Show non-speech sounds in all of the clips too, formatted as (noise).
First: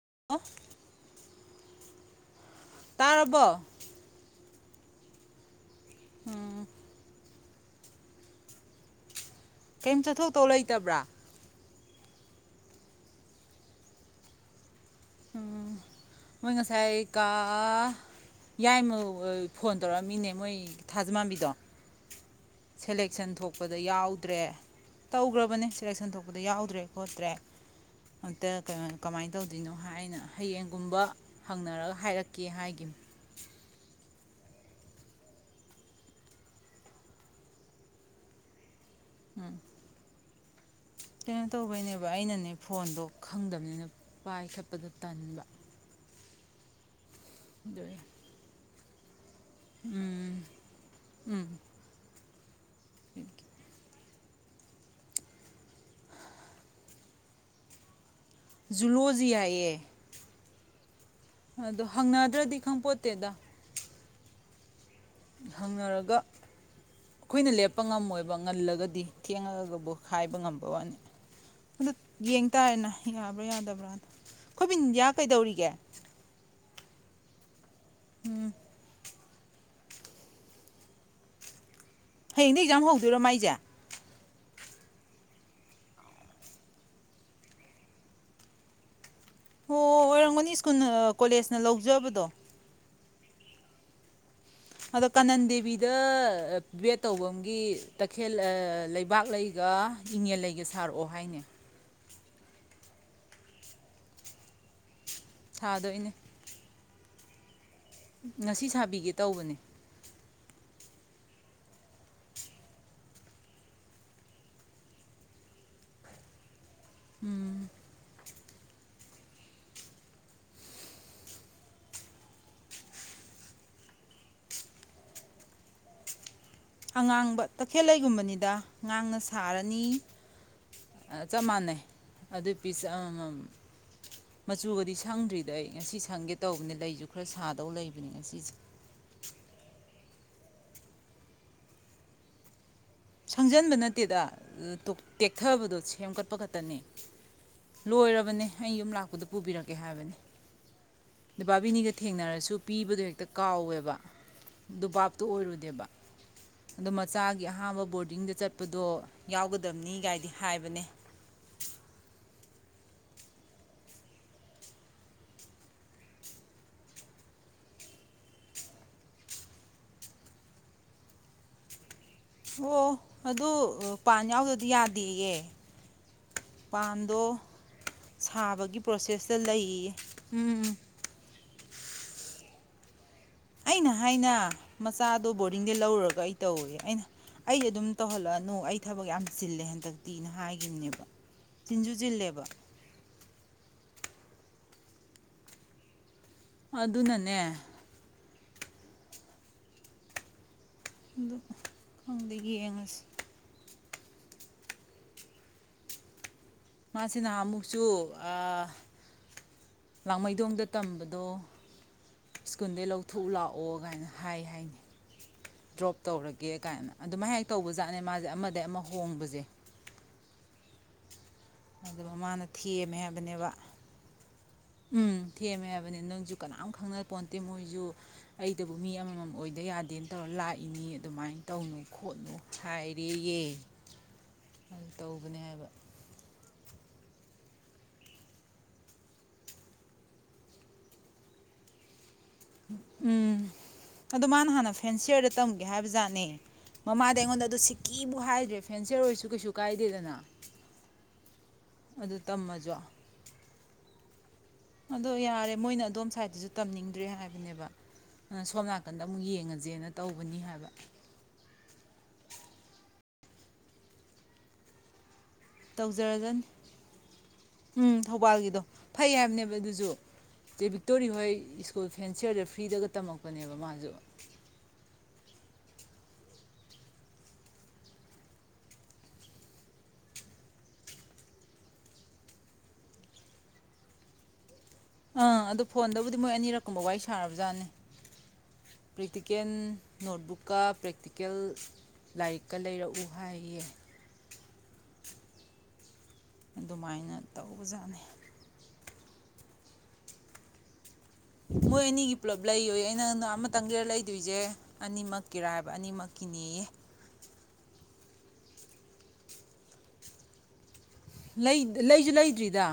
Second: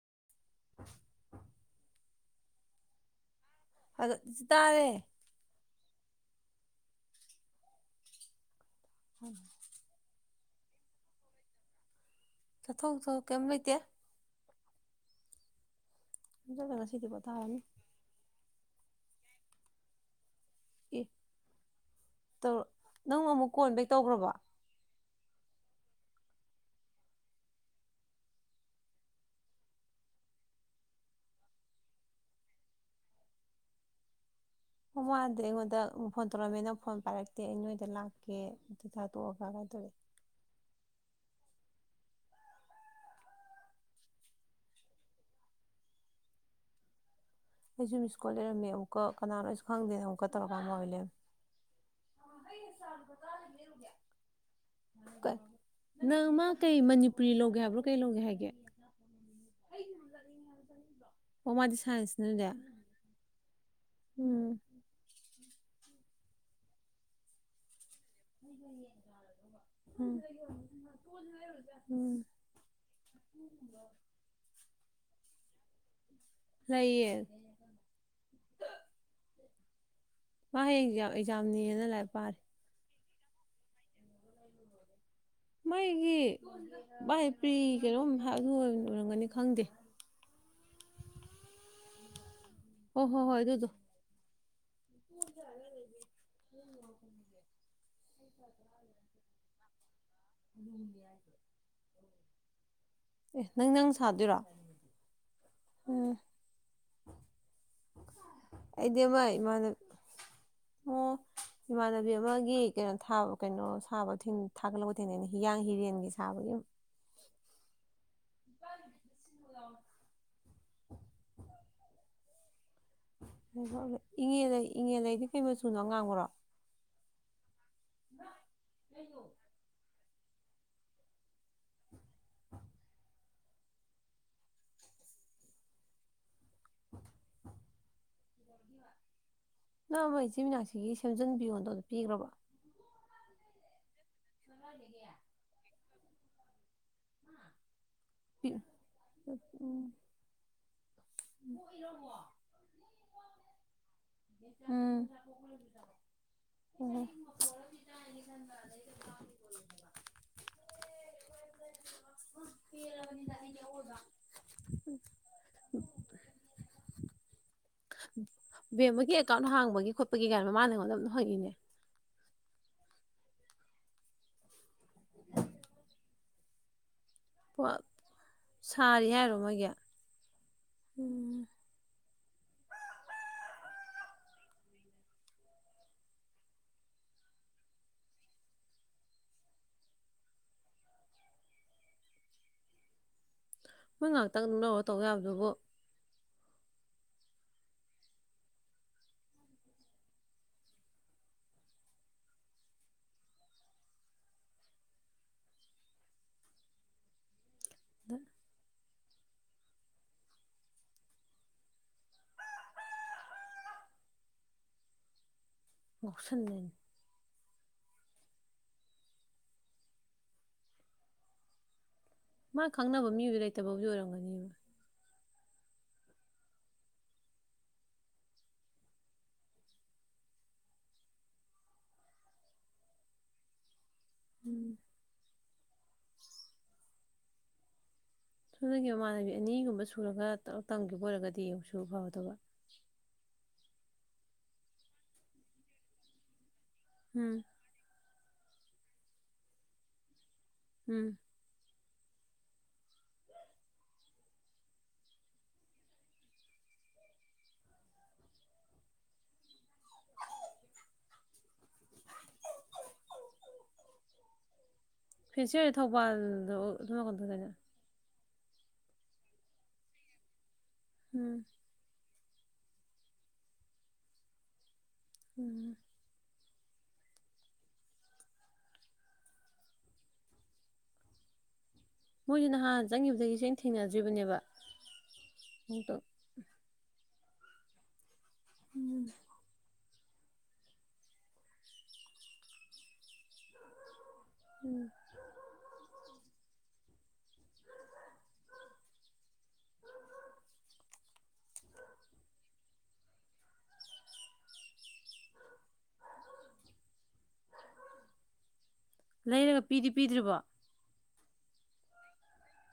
(unintelligible) (unintelligible) ꯇꯥꯔꯔꯕꯣ ꯑꯗꯨ ꯇꯥꯥꯔꯦ ꯎꯝ ꯎꯝ ꯀꯩꯝ ꯆꯠꯊꯣꯛꯇꯧ ꯂꯩꯇꯕ꯭ꯔꯥ ꯆꯊꯣꯛꯇꯧ ꯀꯩꯝ ꯂꯩꯇꯦ ꯎꯝ ꯃꯣꯏ ꯆꯠꯂꯒ ꯉꯁꯥꯏ ꯉꯁꯤꯗꯤ ꯀꯥ ꯄꯣꯊꯥꯔꯅꯤ ꯌꯥꯏꯃ ꯐꯣꯟ ꯇꯧꯔꯛꯑꯃꯤꯅꯦ ꯃꯣꯏ ꯑꯦ ꯊꯖꯃꯥꯕꯤꯗꯣ ꯅꯪ ꯑꯃꯨꯛ ꯀꯣꯟꯕꯦꯛ ꯇꯧꯈ꯭ꯔꯕ ꯇꯧꯈ꯭ꯔꯕꯅꯦ ꯁꯦꯂꯦꯛꯁꯟ ꯊꯣꯛꯄꯗ ꯌꯥꯎꯗ꯭ꯔꯦ ꯈꯣꯠꯇ꯭ꯔꯦ ꯑꯝꯇ ꯀꯃꯥꯏꯅ ꯇꯧꯗꯣꯏꯅꯣ ꯍꯥꯏꯅ ꯍꯌꯦꯡꯒꯨꯝꯕ ꯍꯪꯅꯔꯒ ꯍꯥꯏꯔꯛꯀꯦ ꯍꯥꯏꯈꯤꯝꯅꯤ ꯑꯣ ꯃꯥꯅꯗꯤ ꯑꯩꯉꯣꯟꯗ ꯐꯣꯟ ꯇꯧꯔꯛꯑꯝꯃꯦ ꯅꯪ ꯐꯣꯟ ꯄꯥꯏꯔꯛꯇꯦ ꯑꯩ ꯅꯣꯏꯗ ꯂꯥꯛꯀꯦ ꯆꯥꯛꯆꯥ ꯇꯣꯛꯑꯒ ꯎꯝ ꯀꯥꯏꯅ ꯇꯧꯔꯛꯑꯦ ꯀꯩꯅꯣ ꯇꯧꯕꯩꯅꯦꯕ ꯑꯩꯅꯅꯦ ꯐꯣꯟꯗꯣ ꯈꯪꯗꯕꯅꯤꯅ ꯄꯥꯏꯈꯠꯄꯗꯣ ꯇꯟꯕ ꯑꯦꯖꯨ ꯑꯗꯨꯒꯤ ꯃꯤꯁꯀꯣꯜ ꯂꯩꯔꯝꯃꯦ ꯀꯣꯛ ꯀꯅꯥꯅꯣꯁꯨ ꯈꯪꯗꯦ ꯑꯃꯨꯛꯀ ꯎꯝ ꯇꯧꯔꯛꯑꯀꯥꯟꯗꯟ ꯑꯣꯏ ꯂꯩꯔꯝꯃꯦ ꯎꯝ ꯅꯪ ꯃꯥ ꯀꯩ ꯃꯅꯤꯄꯨꯔꯤ ꯂꯧꯒꯦ ꯍꯥꯏꯕ꯭ꯔꯣ ꯀꯩ ꯂꯧꯒꯦ ꯍꯥꯏꯒꯦ ꯖꯨꯂꯣꯖꯤ ꯍꯥꯏꯌꯦ ꯑꯣ ꯃꯥꯗꯤ ꯑꯗꯣ ꯁꯥꯏꯟꯁꯅꯅꯦ ꯍꯪꯅꯗ꯭ꯔꯗꯤ ꯈꯪ ꯄꯣꯟꯇꯦꯗ ꯎꯝ ꯍꯪꯅꯔꯒ ꯑꯩꯈꯣꯏꯅ ꯂꯦꯞꯄ ꯉꯝꯃꯣꯏꯕ ꯑꯗꯨꯒ ꯉꯜꯂꯒꯗꯤ ꯊꯦꯡꯉꯒꯕꯨ ꯎꯝ ꯍꯥꯏꯕ ꯉꯝꯕ ꯋꯥꯅꯤ ꯑꯗꯨ ꯎꯝ ꯌꯦꯡ ꯇꯥꯔꯦꯅ ꯌꯥꯕ꯭ꯔꯥ ꯌꯥꯗꯕ꯭ꯔꯥꯗꯣ ꯈꯣꯏ ꯕꯤꯟꯗꯤꯌꯥ ꯀꯩꯗꯧꯔꯤꯒꯦ ꯂꯩꯌꯦ ꯎꯝ ꯃꯥ ꯍꯌꯦꯡ ꯑꯦꯛꯖꯥꯝꯅꯤꯅ ꯂꯥꯏꯔꯤꯛ ꯄꯥꯔꯤ ꯍꯌꯦꯡꯗꯩ ꯑꯦꯛꯖꯥꯝ ꯍꯧ ꯨꯗꯣꯏꯔꯣ ꯃꯥꯏꯖꯦ ꯃꯥꯏꯒꯤ ꯃꯥꯏ ꯄ꯭ꯔꯤ ꯀꯩꯅꯣꯝ ꯍꯥꯏꯕꯅꯤ ꯑꯗꯨ ꯑꯣꯏꯔꯝꯒꯅꯤ ꯈꯪꯗꯦ ꯑꯣꯏꯔꯝꯒꯅꯤ ꯁ꯭ꯀꯨꯜ ꯀꯣꯂꯦꯖꯅ ꯂꯧꯖꯕꯗꯣ ꯍ ꯍꯣ ꯍꯣꯏ ꯑꯗꯨꯗꯣ ꯑꯗꯣ ꯀꯥꯅꯟ ꯗꯦꯕꯤꯗ ꯕꯦꯏꯠ ꯇꯧꯕꯒꯤ ꯇꯈꯦꯜ ꯂꯩꯕꯥꯛ ꯂꯩꯒ ꯏꯪꯉꯦꯜ ꯂꯩꯒ ꯁꯥꯔꯛꯑꯣ ꯍꯥꯏꯅꯦ ꯑꯦ ꯅꯪ ꯅꯪ ꯁꯥꯗꯣꯏꯔꯣ ꯎꯝ ꯁꯥꯗꯣꯏꯅꯦ ꯉꯁꯤ ꯑꯩꯗꯤ ꯁꯥꯕꯤꯒꯦ ꯑꯃ ꯇꯧꯕꯅꯦ ꯏꯃꯥꯟꯅꯕꯤ ꯑꯣ ꯏꯃꯥꯟꯅꯕꯤ ꯑꯃꯒꯤ ꯀꯩꯅꯣ ꯀꯩꯅꯣ ꯁꯥꯕ ꯊꯥꯒꯠꯂꯛꯄ ꯊꯦꯡꯅꯩꯅꯦ ꯍꯤꯌꯥꯡ ꯍꯤꯔꯦꯟꯒꯤ ꯁꯥꯕꯒꯤ ꯎꯝ (unintelligible) (unintelligible) (unintelligible) ꯏꯉꯦꯂꯩꯗꯤ ꯀꯩ ꯃꯆꯨꯅꯣ ꯑꯉꯥꯡꯕ꯭ꯔꯣ ꯑꯉꯥꯡꯕ ꯇꯈꯦꯜꯂꯩꯒꯨꯝꯕꯅꯤꯗ ꯉꯥꯡꯅ ꯁꯥꯔꯅꯤ ꯆꯞ ꯃꯥꯟꯅꯩ ꯑꯗꯨꯏ ꯄꯤꯁ ꯑꯃꯃꯝ ꯃꯆꯨꯒꯗꯤ ꯁꯪꯗ꯭ꯔꯤꯗ ꯑꯩ ꯉꯁꯤ ꯁꯪꯒꯦ ꯇꯧꯕꯅꯤ ꯂꯩꯁꯨ ꯈꯔ ꯁꯥꯗꯧ ꯂꯩꯕꯅꯤ ꯉꯁꯤꯁꯦ ꯅꯪ ꯑꯃ ꯏꯆꯤ ꯃꯅꯥꯛꯁꯤꯒꯤ ꯁꯦꯝꯖꯟꯕꯤꯌꯣꯗꯣ ꯑꯗꯨ ꯄꯤꯈ꯭ꯔꯕꯣ ꯁꯪꯖꯟꯕ ꯅꯠ ꯇꯦꯗ ꯇꯦꯛꯊꯕꯗꯣ ꯁꯦꯝꯀꯠꯄ ꯈꯛꯇꯅꯤ ꯂꯣꯏꯔꯕꯅꯦ ꯑꯩ ꯌꯨꯝ ꯂꯥꯛꯄꯗ ꯄꯨꯕꯤꯔꯛꯀꯦ ꯎꯝ ꯍꯥꯏꯕꯅꯤ ꯕꯥꯕꯤꯅꯤꯒ ꯊꯦꯡꯅꯔꯁꯨ ꯄꯤꯕꯗꯣ ꯍꯦꯛꯇ ꯀꯥꯎꯋꯦꯕ ꯎꯝ ꯗꯨꯕꯥꯞꯇꯨ ꯑꯣꯏꯔꯨꯗꯦꯕ ꯑꯗꯨ ꯎꯝ ꯃꯆꯥꯒꯤ ꯑꯍꯥꯥꯟꯕ ꯕꯣꯔꯗꯤꯡꯗ ꯆꯠꯄꯗꯣ ꯌꯥꯎꯒꯗꯕꯅꯤ ꯀꯥꯏꯗꯤ ꯍꯥꯏꯕꯅꯦ (unintelligible) ꯕꯦꯝꯃꯒꯤ ꯑꯦꯀꯥꯎꯟ ꯍꯥꯡꯕꯒꯤ ꯈꯣꯠꯄꯒꯤ ꯒꯥꯥꯏ ꯃꯥꯅ ꯑꯩꯉꯣꯟꯗ ꯑꯗꯨꯝ ꯍꯪꯉꯤꯅꯦ ꯑꯣ ꯑꯗꯨ ꯄꯥꯟ ꯌꯥꯎꯗ꯭ꯔꯗꯤ ꯌꯥꯗꯦꯌꯦ ꯄꯥꯟ ꯗꯣ ꯄꯣ- ꯁꯥꯕꯒꯤ ꯁꯥꯔꯤ ꯍꯥꯏꯔꯣ ꯄ꯭ꯔꯣꯁꯦꯁꯇ ꯃꯣꯏꯒꯤ ꯂꯩꯌꯦ ꯎꯝ ꯎꯝ ꯑꯩꯅ ꯍꯥꯏꯅ ꯃꯆꯥꯗꯣ ꯕꯣꯔꯗꯤꯡꯗ ꯂꯧꯔꯨꯔꯒ ꯑꯩ ꯇꯧꯋꯦ ꯑꯩꯅ ꯑꯩ ꯑꯗꯨꯝ ꯇꯧꯍꯜꯂꯛꯑꯅꯨ ꯑꯩ ꯊꯕꯛ ꯌꯥꯝ ꯆꯤꯜꯂꯦ ꯍꯟꯗꯛꯇꯤꯅ ꯍꯥꯏꯈꯤꯕꯅꯦꯕ ꯆꯤꯟꯁꯨ ꯆꯤꯜꯂꯦꯕ ꯃꯣꯏ ꯉꯥꯏꯍꯥꯛꯇꯪ ꯑꯗꯨꯝ ꯂꯧꯔ ꯇꯧꯕ ꯌꯥꯕꯗꯨꯕꯨ ꯑꯗꯨꯅꯅꯦ ꯑꯗꯨ ꯈꯪꯗꯦ ꯌꯦꯡꯉꯁꯤ ꯃꯥꯁꯤ ꯅꯥꯍꯥꯟꯃꯨꯛ ꯁꯨꯨ ꯑꯗ ꯑ ꯂꯥꯡꯃꯩꯗꯣꯡꯗ ꯇꯝꯕꯗꯣ ꯁ꯭ꯀꯨꯜꯗꯩ ꯂꯧꯊꯣꯛ ꯂꯥꯛꯑꯣ ꯀꯥꯏꯅ ꯍꯥꯏ ꯍꯥꯏꯅꯦ ꯗ꯭ꯔꯣꯞ ꯇꯧꯔꯒꯦ ꯉꯥꯎꯁꯟꯅꯩꯅꯤ ꯀꯥꯏꯅ ꯑꯗꯨꯃꯥꯏ ꯇꯧꯕꯖꯥꯠꯅꯦ ꯃꯥꯁꯦ ꯑꯃꯗꯩ ꯑꯃ ꯍꯣꯡꯕꯁꯦ ꯑꯗꯨ ꯃꯥꯅ ꯃꯥ ꯊꯦꯝꯃꯦ ꯈꯪꯅꯕ ꯃꯤꯗꯨ ꯍꯥꯏꯕꯅꯦꯕ ꯂꯩꯇꯕꯕꯨꯗꯤ ꯑꯣꯏꯔꯝꯒꯅꯤ ꯎꯝ ꯊꯦꯝꯃꯦ ꯍꯥꯏꯕꯅꯤ ꯅꯪꯁꯨ ꯀꯅꯥꯝ ꯈꯪꯅꯄꯣꯟꯣꯟꯇꯦ ꯃꯣꯏꯁꯨ ꯑꯩꯗꯕꯨ ꯃꯤ ꯑꯃꯃꯝ ꯑꯣꯏꯗ ꯌꯥꯗꯦꯅ ꯇꯧꯔ ꯂꯥꯛꯏꯅꯤ ꯑꯗꯨꯃꯥꯏꯅ ꯇꯧꯅꯨ ꯈꯣꯠꯅꯨ ꯍꯥꯏꯔꯦꯌꯦ ꯇꯧꯕꯅꯤ ꯍꯥꯏꯕ (unintelligible) ꯃꯃꯥꯟꯅꯕꯤ ꯑꯅꯤꯒꯨꯝꯕ ꯁꯨꯔꯒ ꯇꯝꯈꯤꯕ ꯑꯣꯏꯔꯒꯗꯤ ꯑꯃꯨꯛꯁꯨ ꯐꯒꯗꯕ ꯎꯝ ꯑꯗꯨ ꯃꯥꯅ ꯍꯥꯟꯅ ꯐꯦꯟꯁꯤꯌꯔꯗ ꯇꯝꯒꯦ ꯍꯥꯏꯕ ꯖꯥꯠꯅꯦ ꯃꯃꯥꯗ ꯎꯝ ꯑꯩꯉꯣꯟꯗ ꯑꯗꯨ ꯁꯤꯛꯀꯤ ꯍꯥꯏꯗ꯭ꯔꯦ ꯐꯦꯟꯁꯔ ꯑꯣꯏꯔꯁꯨ ꯀꯩꯁꯨ ꯀꯥꯏꯗꯦꯗꯅ ꯎꯝ ꯑꯗꯨ ꯇꯝꯃꯖꯨ ꯑꯗꯣ ꯌꯥꯔꯦ ꯃꯣꯏꯅ ꯑꯗꯣꯝ ꯁꯥꯏꯠꯇꯁꯨ ꯇꯝꯅꯤꯡꯗ꯭ꯔꯦ ꯍꯥꯏꯕꯅꯦꯕ ꯑꯗꯨ ꯁꯣꯝ ꯅꯥꯀꯟꯗ ꯑꯃꯨꯛ ꯌꯦꯡꯉꯁꯦꯅ ꯇꯧꯕꯅꯤ ꯍꯥꯏꯕ (unintelligible) ꯇꯧꯖꯔꯖꯅꯤ ꯊꯧꯕꯥꯜꯗꯣ (unintelligible) ꯎꯝ ꯊꯧꯕꯥꯜꯒꯤꯗꯣ ꯐꯩ ꯍꯥꯏꯕꯅꯦꯕ ꯑꯗꯨꯁꯨ ꯆꯦ ꯕꯤꯛꯇꯣꯔꯤ ꯍꯣꯏ ꯎꯝ ꯁꯀꯨꯜ ꯐꯦꯟꯁꯤꯌꯔꯗ ꯐ꯭ꯔꯤꯗꯒ ꯇꯝꯃꯛꯄꯅꯦꯕ ꯃꯥꯁꯨ ꯎꯝ ꯃꯣꯏꯁ ꯅꯍꯥꯟ ꯆꯪꯒꯤꯕꯗꯒꯤ ꯁꯨꯡꯊꯦꯡ ꯊꯦꯡꯅꯗ꯭ꯔꯤꯕꯅꯦꯕ ꯑꯥ ꯑꯗꯨ ꯑꯃꯨꯛꯇꯪ ꯐꯣꯟꯗꯕꯨꯗꯤ ꯃꯣꯏ ꯑꯅꯤꯔꯛ ꯀꯨꯝꯕ ꯋꯥꯔꯤ ꯁꯥꯔꯕ ꯖꯥꯠꯅꯤ ꯄ꯭ꯔꯦꯛꯇꯤꯀꯦꯟ ꯅꯣꯠꯕꯨꯛꯀ ꯄ꯭ꯔꯦꯛꯇꯤꯀꯦꯜ ꯂꯥꯏꯔꯤꯛꯀ ꯂꯩꯔꯛꯎ ꯍꯥꯏꯌꯦ ꯎꯝ ꯑꯗꯨꯃꯥꯏꯅ ꯇꯧꯕꯖꯥꯠꯅꯤ ꯃꯣꯏ ꯑꯅꯤꯒꯤ ꯄꯨꯂꯞ ꯂꯩꯌꯣꯌꯦ ꯑꯩꯅ ꯑꯃꯇꯪꯒꯤ ꯂꯩꯗꯣꯏꯁꯦ ꯑꯅꯤꯃꯛꯀꯤꯔ ꯍꯥꯏꯕ ꯑꯅꯤꯃꯛꯀꯤꯅꯦꯌꯦ ꯂꯩꯔꯒ ꯄꯤꯗꯤ ꯄꯤꯗ꯭ꯔꯤꯕꯣ ꯂꯩꯖꯨ ꯂꯩꯗꯔ꯭ꯤꯗ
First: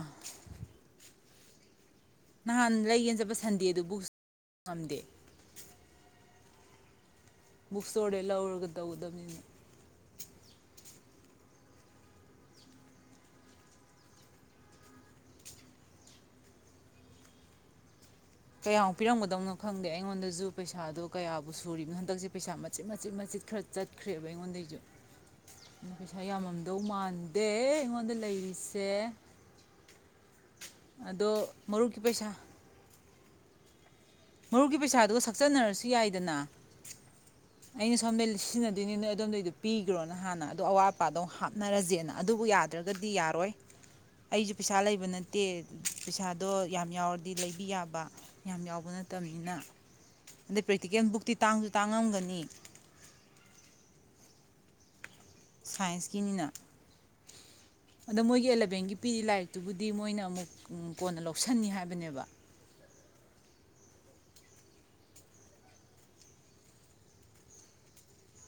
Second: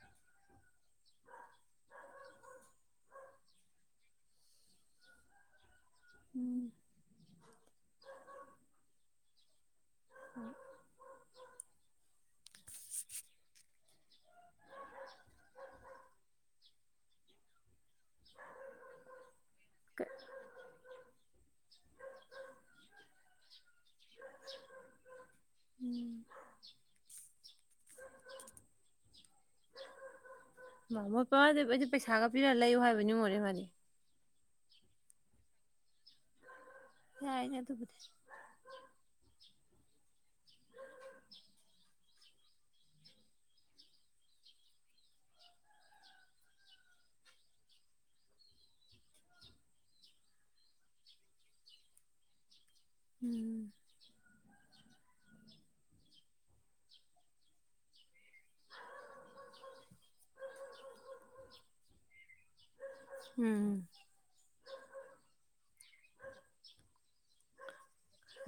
ꯅꯍꯥꯟ ꯂꯩꯒꯦꯟ ꯆꯠꯄ ꯁꯟꯗꯦ (inaudible) ꯉꯝꯗꯦ ꯎꯝ ꯕꯨꯛꯁꯇ꯭ꯣꯔꯗꯩꯩ ꯂꯧꯔꯒ ꯇꯧꯒꯗꯕꯅꯤꯅ ꯎꯝ ꯀꯌꯥꯃꯨꯛ ꯄꯤꯔꯝꯒꯗꯕꯅꯣ ꯈꯪꯗꯦ ꯀ- ꯑꯩꯉꯣꯟꯗꯁꯨ ꯄꯩꯁꯥꯗꯣ ꯀꯌꯥꯕꯨ ꯁꯨꯔꯤꯕꯅꯣ ꯍꯟꯗꯛꯁꯦ ꯄꯩꯁꯥ ꯃꯆꯤꯠ ꯃꯆꯤꯠ ꯃꯆꯤꯠ ꯈꯔ ꯆꯠ ꯈ꯭ꯔꯦꯕ ꯑꯩꯉꯣꯟꯗꯩꯁꯨ ꯄꯩꯁꯥ ꯌꯥꯝꯃꯝꯗꯧ ꯃꯥꯟꯗꯦ ꯑꯩꯉꯣꯟꯗ ꯂꯩꯔꯤꯁꯦ ꯃꯥ ꯃꯣꯏ ꯑꯗꯣ ꯃꯔꯨꯞꯀꯤ ꯄꯩꯁꯥ ꯃꯣꯏꯕꯅꯤ ꯃꯔꯨꯞꯀꯤ ꯄꯩꯁꯥꯗꯨꯒ ꯁꯛꯆꯟꯅꯔꯁꯨ ꯌꯥꯏꯗꯅ ꯌꯥꯏꯅꯦ ꯑꯗꯨꯕꯨꯗꯤ ꯑꯩꯅ ꯁꯣꯝꯗꯩꯩ ꯁꯤꯖꯤꯟꯅꯗꯣꯏꯅꯤꯅ ꯅꯣꯏ ꯑꯗꯣꯝꯗꯩꯗꯣ ꯄꯤꯈ꯭ꯔꯣꯅ ꯍꯥꯟꯅ ꯑꯗꯣ ꯑꯋꯥꯠ ꯑꯄꯥꯗꯣ ꯍꯥꯞꯅꯔꯁꯦꯅ ꯑꯗꯨꯕꯨ ꯌꯥꯗ꯭ꯔꯒꯗꯤ ꯌꯥꯔꯣꯏ ꯑꯩꯁꯨ ꯄꯩꯁꯥ ꯂꯩꯕ ꯅꯠꯇꯦ ꯄꯩꯁꯥꯗꯣ ꯌꯥꯝ ꯌꯥꯎꯔꯗꯤ ꯂꯩꯕꯤ ꯌꯥꯕ ꯌꯥꯝ ꯌꯥꯎꯕ ꯅꯠꯇꯕꯅꯤꯅ ꯑꯗꯩ ꯄ꯭ꯔꯦꯛꯇꯤꯀꯦꯜ ꯕꯨꯛꯇꯤ ꯇꯥꯡꯁꯨ ꯇꯥꯡꯉꯝꯒꯅꯤ ꯎꯝ ꯁꯥꯏꯟꯁꯀꯤꯅꯤꯅ ꯑꯗꯣ ꯃꯣꯏꯒꯤ ꯑꯦꯂꯚꯦꯟꯒꯤ ꯄꯤꯔꯤ ꯂꯥꯏꯔꯤꯛꯇꯨꯕꯨꯗꯤ ꯃꯣꯏꯅ ꯑꯃꯨꯛ ꯀꯣꯟꯅ ꯂꯧꯁꯤꯟꯅꯤ ꯍꯥꯏꯕꯅꯦꯕ ꯎꯝ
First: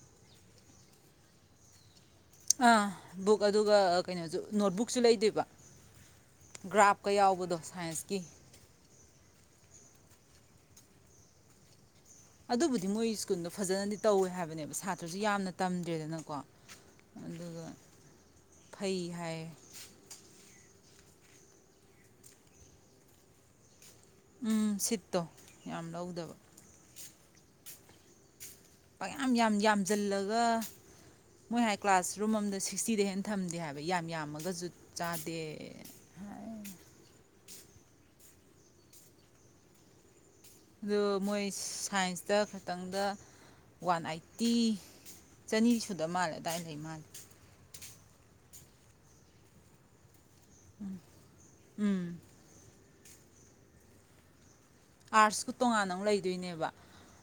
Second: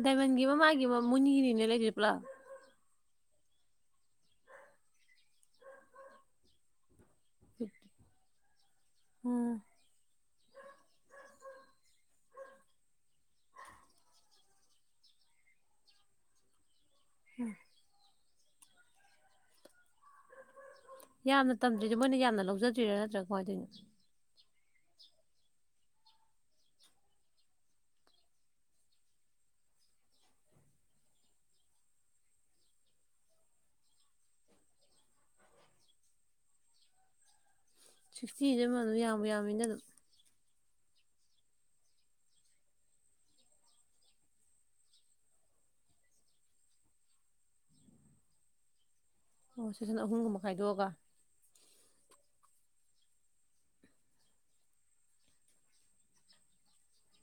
ꯗꯥꯏꯃꯟꯒꯤ ꯑꯃ ꯃꯥꯒꯤ ꯑꯃ ꯃꯣꯏ ꯑꯅꯤꯒꯤꯅ (unintelligible) ꯕꯨꯛ ꯑꯗꯨꯒ ꯀꯩꯅꯣꯁꯨ ꯅꯣꯠ ꯕꯨꯛꯁꯨ ꯂꯩꯗꯣꯏꯕ ꯒ꯭ꯔꯥꯐ ꯀꯌꯥꯎꯕꯗꯣ ꯁꯥꯏꯟꯁꯀꯤ ꯎꯝ ꯑꯗꯨꯕꯨꯗꯤ ꯃꯣꯏ ꯁ꯭ꯀꯨꯜꯗꯣ ꯐꯖꯅꯗꯤ ꯇꯧꯋꯦ ꯍꯥꯏꯕꯅꯦꯕ ꯁꯥꯇ꯭ꯔꯁꯨ ꯌꯥꯝꯅ ꯇꯝꯗ꯭ꯔꯦꯗꯅꯀꯣ ꯎꯝ ꯑꯗꯨꯒ ꯐꯩ ꯍꯥꯏ ꯌꯥꯝꯅ ꯇꯝꯗ꯭ꯔꯤꯗꯣ ꯃꯣꯏꯅ ꯌꯥꯝꯅ ꯂꯧꯖꯗ꯭ꯔꯤꯔꯥ ꯅꯠꯇ꯭ꯔꯥ ꯀꯃꯥꯏ ꯇꯧꯔꯤꯅꯣ ꯎꯝ ꯁꯤꯠꯇꯣ ꯌꯥꯝ ꯂꯧꯗꯕ ꯄꯌꯥꯝ ꯌꯥꯝ ꯌꯥꯝꯁꯤꯜꯂꯒ ꯃꯣꯏ ꯍꯥꯏ ꯀ꯭ꯂꯥꯁꯔꯨꯝ ꯑꯃꯝꯗ ꯁꯤꯛꯁꯇꯤꯗꯩꯩ ꯍꯦꯟꯅ ꯊꯝꯗꯦ ꯍꯥꯏꯕ ꯌꯥꯝ ꯌꯥꯝꯃꯒꯁꯨ ꯖꯨꯠ ꯆꯥꯗꯦ ꯍꯥꯏ ꯁꯤꯛꯁꯇꯤꯗꯤ ꯑꯗꯨꯝ ꯌꯥꯝꯕꯨ ꯌꯥꯝꯃꯤꯅ ꯑꯗꯨꯝ ꯑꯗꯣ ꯃꯣꯏ ꯁꯥꯏꯟꯁꯇ ꯈꯇꯪꯗ ꯋꯥꯟ ꯑꯥꯏꯠꯇꯤ ꯆꯅꯤ ꯁꯨꯗ ꯃꯥꯜꯂꯦ ꯑꯗꯥꯏꯅ ꯂꯩ ꯃꯥꯜꯂꯦ ꯑꯣ ꯁꯦꯛꯁꯟ ꯑꯍꯨꯝꯒꯨꯝꯕ ꯈꯥꯏꯗꯣꯛꯑꯒ ꯎꯝ ꯎꯝ ꯑꯔꯠꯁꯨ ꯇꯣꯉꯥꯟꯅ ꯑꯃ ꯂꯩꯗꯣꯏꯅꯦꯕ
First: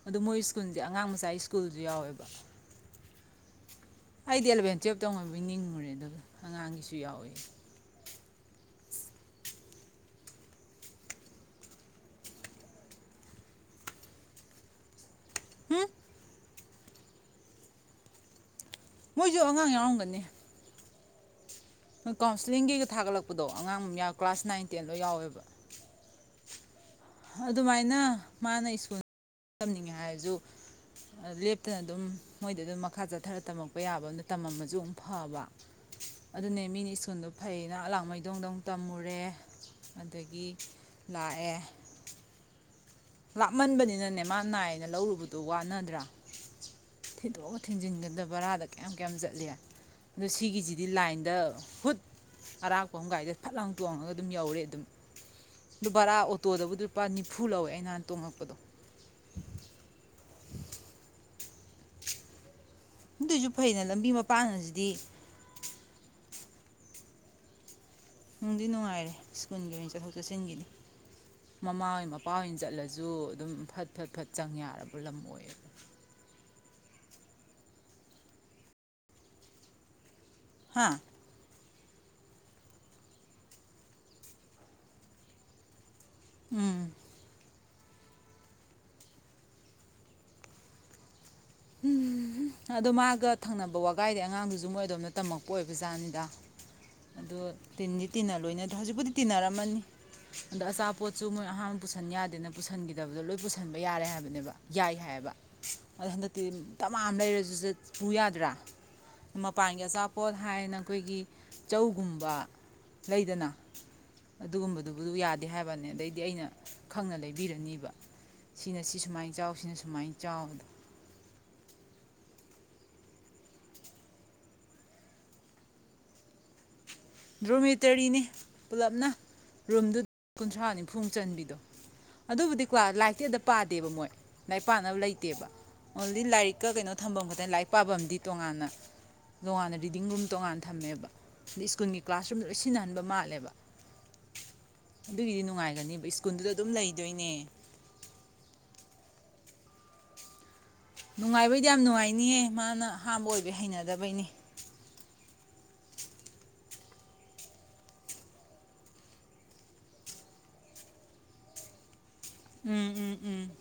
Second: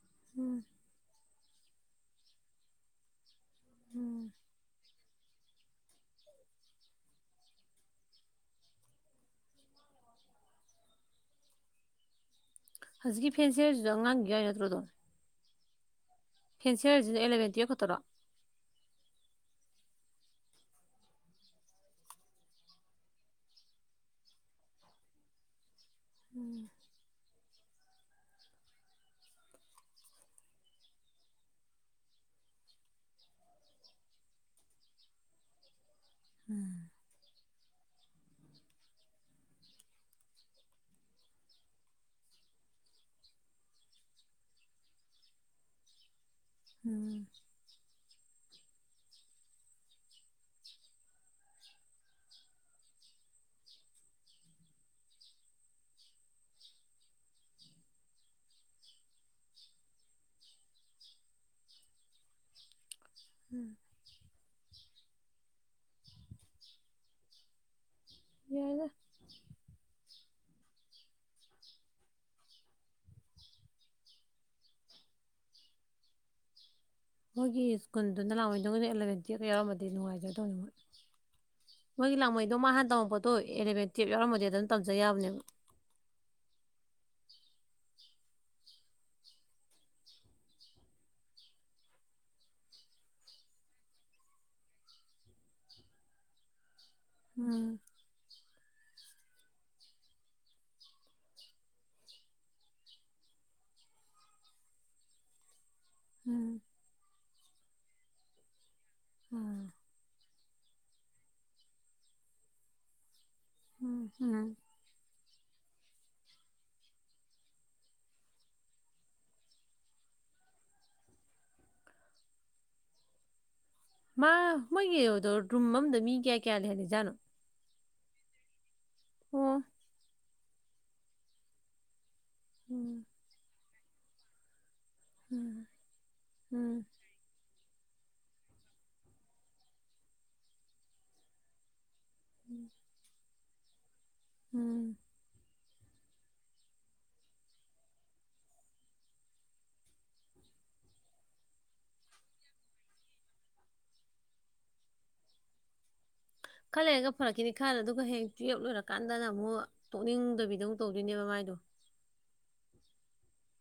ꯑꯗ ꯃꯣꯏ ꯎꯝ ꯁ꯭ꯀꯨꯜꯁꯦ ꯑꯉꯥꯡ ꯃꯆꯥ ꯁ꯭ꯀꯨꯜ ꯁ꯭ꯀꯨꯜꯁꯨ ꯌꯥꯎꯋꯦꯕ ꯎꯝ ꯑꯩꯗꯤ ꯑꯦꯂꯚꯦꯟ ꯇꯨꯌꯦꯜꯞꯇꯪ ꯑꫭꯏꯔꯕꫭꯏ ꯅꯤꯡꯉꯨꯔꯦ ꯑꯗꯨꯒ ꯑꯉꯥꯡꯒꯤꯁꯨ ꯌꯥꯎꯋꯦ ꯍꯧꯖꯤꯛꯀꯤ ꯐꯦꯟꯁꯦ ꯍꯥꯏꯁꯤꯗ ꯑꯉꯥꯡꯒꯤ ꯌꯥꯏ ꯅꯠꯇ꯭ꯔꯣꯗꯣ ꯍꯨꯝ ꯐꯦꯟꯁꯤ ꯍꯥꯏꯔꯤꯖꯤꯅ ꯑꯦꯂꯕꯦꯟ ꯇꯨꯋꯦꯜꯐ ꯈꯛꯇꯔꯣ ꯃꯣꯏꯁꯨ ꯑꯉꯥꯡ ꯌꯥꯎꯔꯝꯒꯅꯤ ꯅꯣꯏ ꯀꯥꯎꯟꯁꯤꯂꯤꯡꯒꯤꯒ ꯊꯥꯒꯠꯂꯛꯄꯗꯣ ꯑꯉꯥꯡ ꯌꯥ ꯀ꯭ꯂꯥꯁ ꯅꯥꯏꯟ ꯇꯦꯟ ꯂꫭꯏ ꯌꯥꯎꯋꯦꯕ ꯎꯝ ꯑꯗꯨꯃꯥꯏꯅ ꯃꯥꯅ ꯁ꯭ꯀꯨꯜ ꯇꯝꯅꯤꯡꯉꯦ ꯍꯥꯏꯔꯁꯨ ꯂꯦꯞꯇꯅ ꯑꯗꯨꯝ ꯃꯣꯏꯗ ꯑꯗꯨꯝ ꯃꯈꯥ ꯆꯠꯊꯔ ꯇꯝꯃꯛꯄ ꯌꯥꯕ ꯑꯗꯨꯅ ꯇꯝꯃꯝꯃꯁꯨ ꯑꯗꯨꯝ ꯐꯕ ꯑꯗꯨꯅꯦ ꯃꯤꯅ ꯁ꯭ꯀꯨꯜꯗꯣ ꯐꯩꯅꯦ ꯑꯩꯅ ꯑꯂꯥꯡꯃꯩꯗꯣꯡꯗ ꯑꯃꯨꯛ ꯇꯝꯃꯨꯔꯦ ꯑꯗꯒꯤ ꯂꯥꯛꯑꯦ ꯂꯥꯞꯃꯟꯕꯅꯤꯅꯅꯦ ꯃꯥ ꯅꯥꯏꯅ ꯂꯧꯔꯨꯕꯗꯣ ꯋꯥꯅꯗ꯭ꯔꯥ ꯎꯝ ꯊꯤꯗꯣꯛ ꯊꯤꯟꯖꯤꯅꯒꯗ ꯕꯔꯥꯗ ꯀꯌꯥꯝ ꯀꯌꯥꯝ ꯆꯠꯂꯦ ꯑꯗꯣ ꯁꯤꯒꯤꯁꯤꯗꯤ ꯂꯥꯏꯟꯗ ꯍꯨꯠ ꯑꯔꯥꯛꯄ ꯑꯃꯒꯥꯏꯗ ꯐꯠ ꯂꯪ ꯇꯣꯡꯉꯒ ꯑꯗꯨꯝ ꯌꯧꯔꯦ ꯑꯗꯨꯝ ꯑꯗꯣ ꯕꯔꯥ ꯑꯣꯇꯣꯗꯕꯨꯗꯤ ꯂꯨꯄꯥ ꯅꯤꯐꯨ ꯂꯧꯋꯦ ꯑꯩꯩꯅꯍꯥꯟ ꯇꯣꯉꯀꯞꯗꯨ ꯑꯗꯨꯏꯁꯨ ꯎꯝ ꯐꯩꯅ ꯂꯝꯕꯤ ꯃꯄꯥꯟꯁꯨ ꯗꯤ ꯅꯨꯡꯗꯤ ꯌꯥꯏꯗ ꯅꯨꯡꯉꯥꯏꯔꯦ ꯁ꯭ꯀꯨꯜꯒꯤ ꯑꯣꯏꯅ ꯆꯠꯊꯣꯛ ꯆꯠꯁꯤꯟꯒꯤꯅꯤ ꯃꯃꯥ ꯍꯣꯏ ꯃꯄꯥ ꯑꯣꯏꯅ ꯆꯠꯂꯁꯨ ꯑꯗꯨꯝ ꯐꯠ ꯐꯠ ꯐꯠ ꯆꯪ ꯌꯥꯔꯕ ꯂꯝ ꯑꯣꯏꯌꯦꯕ ꯃꯣꯏꯒꯤ ꯁ꯭ꯀꯨꯜꯗꯨꯅ ꯂꯥꯛꯑꯣꯣꯏ ꯅꯪꯗ ꯑꯦꯂꯕꯦꯟ ꯇꯨꯌꯦ ꯌꯥꯎꯔꯃꯗꯤ ꯉꯥꯏꯖꯗꯦ ꯇꯃ ꯍꯥ ꯃꯣꯏꯒꯤ ꯂꯥꯡꯃꯩꯗꯣ ꯃꯥꯥꯟ ꯇꯝꯃꯛꯄꯗꯣ ꯑꯦꯂꯚꯦꯟ ꯇꯨꯌꯦꯞ ꯌꯥꯎꯔꯝꯃꯗꯤ ꯑꯗꯨꯝ ꯇꯝꯖ ꯌꯥꯕꯅꯦꯕ ꯎꯝ ꯎ ꯑꯗꯣ ꯃꯥꯒ ꯊꯪꯅꯕ ꯋꯥꯒꯥꯏꯗꯤ ꯑꯉꯥꯡꯗꯨꯁꯨ ꯃꯣꯏ ꯑꯗꯣꯝꯅ ꯇꯝꯃꯛꯄ ꯑꯣꯏꯕ ꯖꯥꯠꯅꯤꯗ ꯑꯗꯣ ꯎꯝ ꯇꯤꯟꯗꯤ ꯇꯤꯟꯅ ꯂꯣꯏꯅꯗꯣ ꯍꯧꯖꯤꯛꯄꯨꯗꯤ ꯇꯤꯟꯅꯔꯝꯃꯅꯤ ꯑꯗꯣ ꯑꯆꯥꯄꯣꯠꯁꯨ ꯃꯣꯏ ꯑꯍꯥꯟꯕ ꯄꯨꯁꯟ ꯌꯥꯗꯦꯅ ꯄꯨꯁꯟꯈꯤꯗꯕꯗꯣ ꯂꯣꯏ ꯄꯨꯁꯟꯕ ꯌꯥꯔꯦ ꯍꯥꯏꯕꯅꯦꯕ ꯌꯥꯏ ꯍꯥꯏꯌꯦꯕ ꯑꯗ ꯍꯟꯗꯛ ꯎꯝ (unintelligible) ꯇꯝ ꯂꯩꯔꯁꯨ ꯆꯠꯄ ꯌꯥꯗ꯭ꯔꯥ ꯎꯝ ꯃꯄꯥꯟꯒꯤ ꯑꯆꯥꯄꯣꯠ ꯍꯥꯏꯅ ꯑꯩꯈꯣꯏꯒꯤ ꯆꯧꯒꯨꯝꯕ ꯂꯩꯗꯅ ꯎꯝ ꯎꯝ ꯑꯗꯨꯒꯨꯝꯕꯗꯨꯕꯨ ꯌꯥꯗꯦ ꯍꯥꯏꯕꯅꯤ ꯑꯗꯩꯗꯤ ꯑꯩꯅ ꯈꯪꯅ ꯂꯩꯕꯤꯔꯅꯤꯕ ꯁꯤꯅ ꯁꯤ ꯁꯨꯃꯥꯏꯅ ꯆꯥꯎ ꯁꯤꯅ ꯁꯨꯃꯥꯏꯅ ꯆꯥꯎꯕꯗꯣ ꯃꯥ ꯃꯣꯏꯒꯤ ꯔꯨꯝ ꯑꯃꯗ ꯃꯤ ꯀꯌꯥ ꯀꯌꯥ ꯂꯩ ꯍꯥꯏꯜꯂꯤꯖꯥꯠꯅꯣ ꯗ꯭ꯔꯣꯃꯦꯇꯔꯤꯅꯤ ꯄꯨꯂꯞꯅ ꯑꯣ ꯔꯨꯝꯗꯨ ꯀꯨꯟꯊ꯭ꯔꯥ ꯅꯤꯐꯨ ꯃꯨꯛ ꯆꯟꯕꯤꯗꯣ ꯑꯗꯨꯕꯨꯗꯤꯀꯣ ꯎꯝ ꯂꯥꯏꯔꯤꯛꯇꯤ ꯑꯗ ꯄꯥꯗꯦ ꯗꯕ ꯃꯣꯏ ꯄꯥꯅꯕ ꯂꯩꯇꯦꯕ ꯎꯝ ꯑꯣꯡꯂꯤ ꯂꯥꯏꯔꯤꯛꯀ ꯎꯝ ꯀꯩꯅꯣ ꯊꯝꯕꯝ ꯈꯛꯇꯅꯦ ꯂꯥꯏꯐ ꯄꯥꯐꯝꯗꯤ ꯇꯣꯉꯥꯟꯅ ꯇꯣꯉꯥꯟꯅ ꯔꯤꯗꯤꯡ ꯔꯨꯝ ꯇꯣꯉꯥꯟꯅ ꯊꯝꯃꯦꯕ ꯑꯗꯩ ꯁ꯭ꯀꯨꯜꯒꯤ ꯀ꯭ꯂꯥꯁꯔꯨꯝꯗ ꯂꯣꯏ ꯁꯤꯟꯅꯍꯟꯕ ꯃꯥꯜꯂꯦꯕ ꯎꯝ ꯑꯗꯨꯒꯤꯗꯤ ꯅꯨꯡꯉꯥꯏꯦ ꯁꯀꯨꯟ ꯑꯗꯨꯝ ꯂꯩꯗꯣꯏꯅꯦ ꯅꯨꯡꯉꯥꯏꯕꯩꯗꯤ ꯌꯥꯝ ꯅꯨꯡꯉꯥꯏꯅꯤꯌꯦ ꯃꯥꯅ ꯑꯍꯝꯕ ꯑꯣꯏꯕꯩ ꯍꯩꯅꯗꯕꯩꯅꯤ ꯈꯜ ꯂꯩꯔꯒ ꯐꯔꯛꯈꯤꯅꯤ ꯈꯜꯂ ꯑꯗꯨꯒ ꯍꯦꯛ ꯇꯨꯌꯦꯞ ꯂꯣꯏꯔꯀꯥꯟꯗꯅ ꯑꯃꯨꯛ ꯇꯣꯛꯅꯤꯡꯗꯕꯤꯗ ꯑꯃꯨꯛ ꯇꯧꯗꯣꯏꯅꯦꯕ ꯃꯥꯏꯗꯣ ꯎꯝ ꯎꯝ ꯎꯝ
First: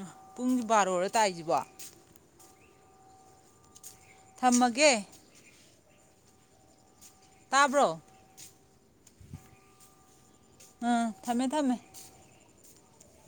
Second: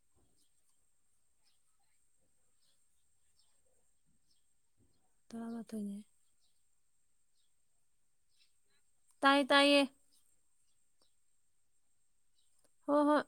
ꯎꯝ ꯄꯨꯡꯖꯤ ꯕꯥꯔꯣꯔꯣ ꯇꯥꯏꯁꯤꯕꯨ ꯊꯝꯃꯒꯦ ꯊꯔꯥ ꯃꯇꯣꯏꯅꯦ ꯇꯥꯕ꯭ꯔꯣ ꯇꯥꯏ ꯇꯥꯏꯌꯦ ꯑꯥ ꯊꯝꯃꯦ ꯊꯝꯃꯦ ꯍꯣꯏ ꯍꯣꯏ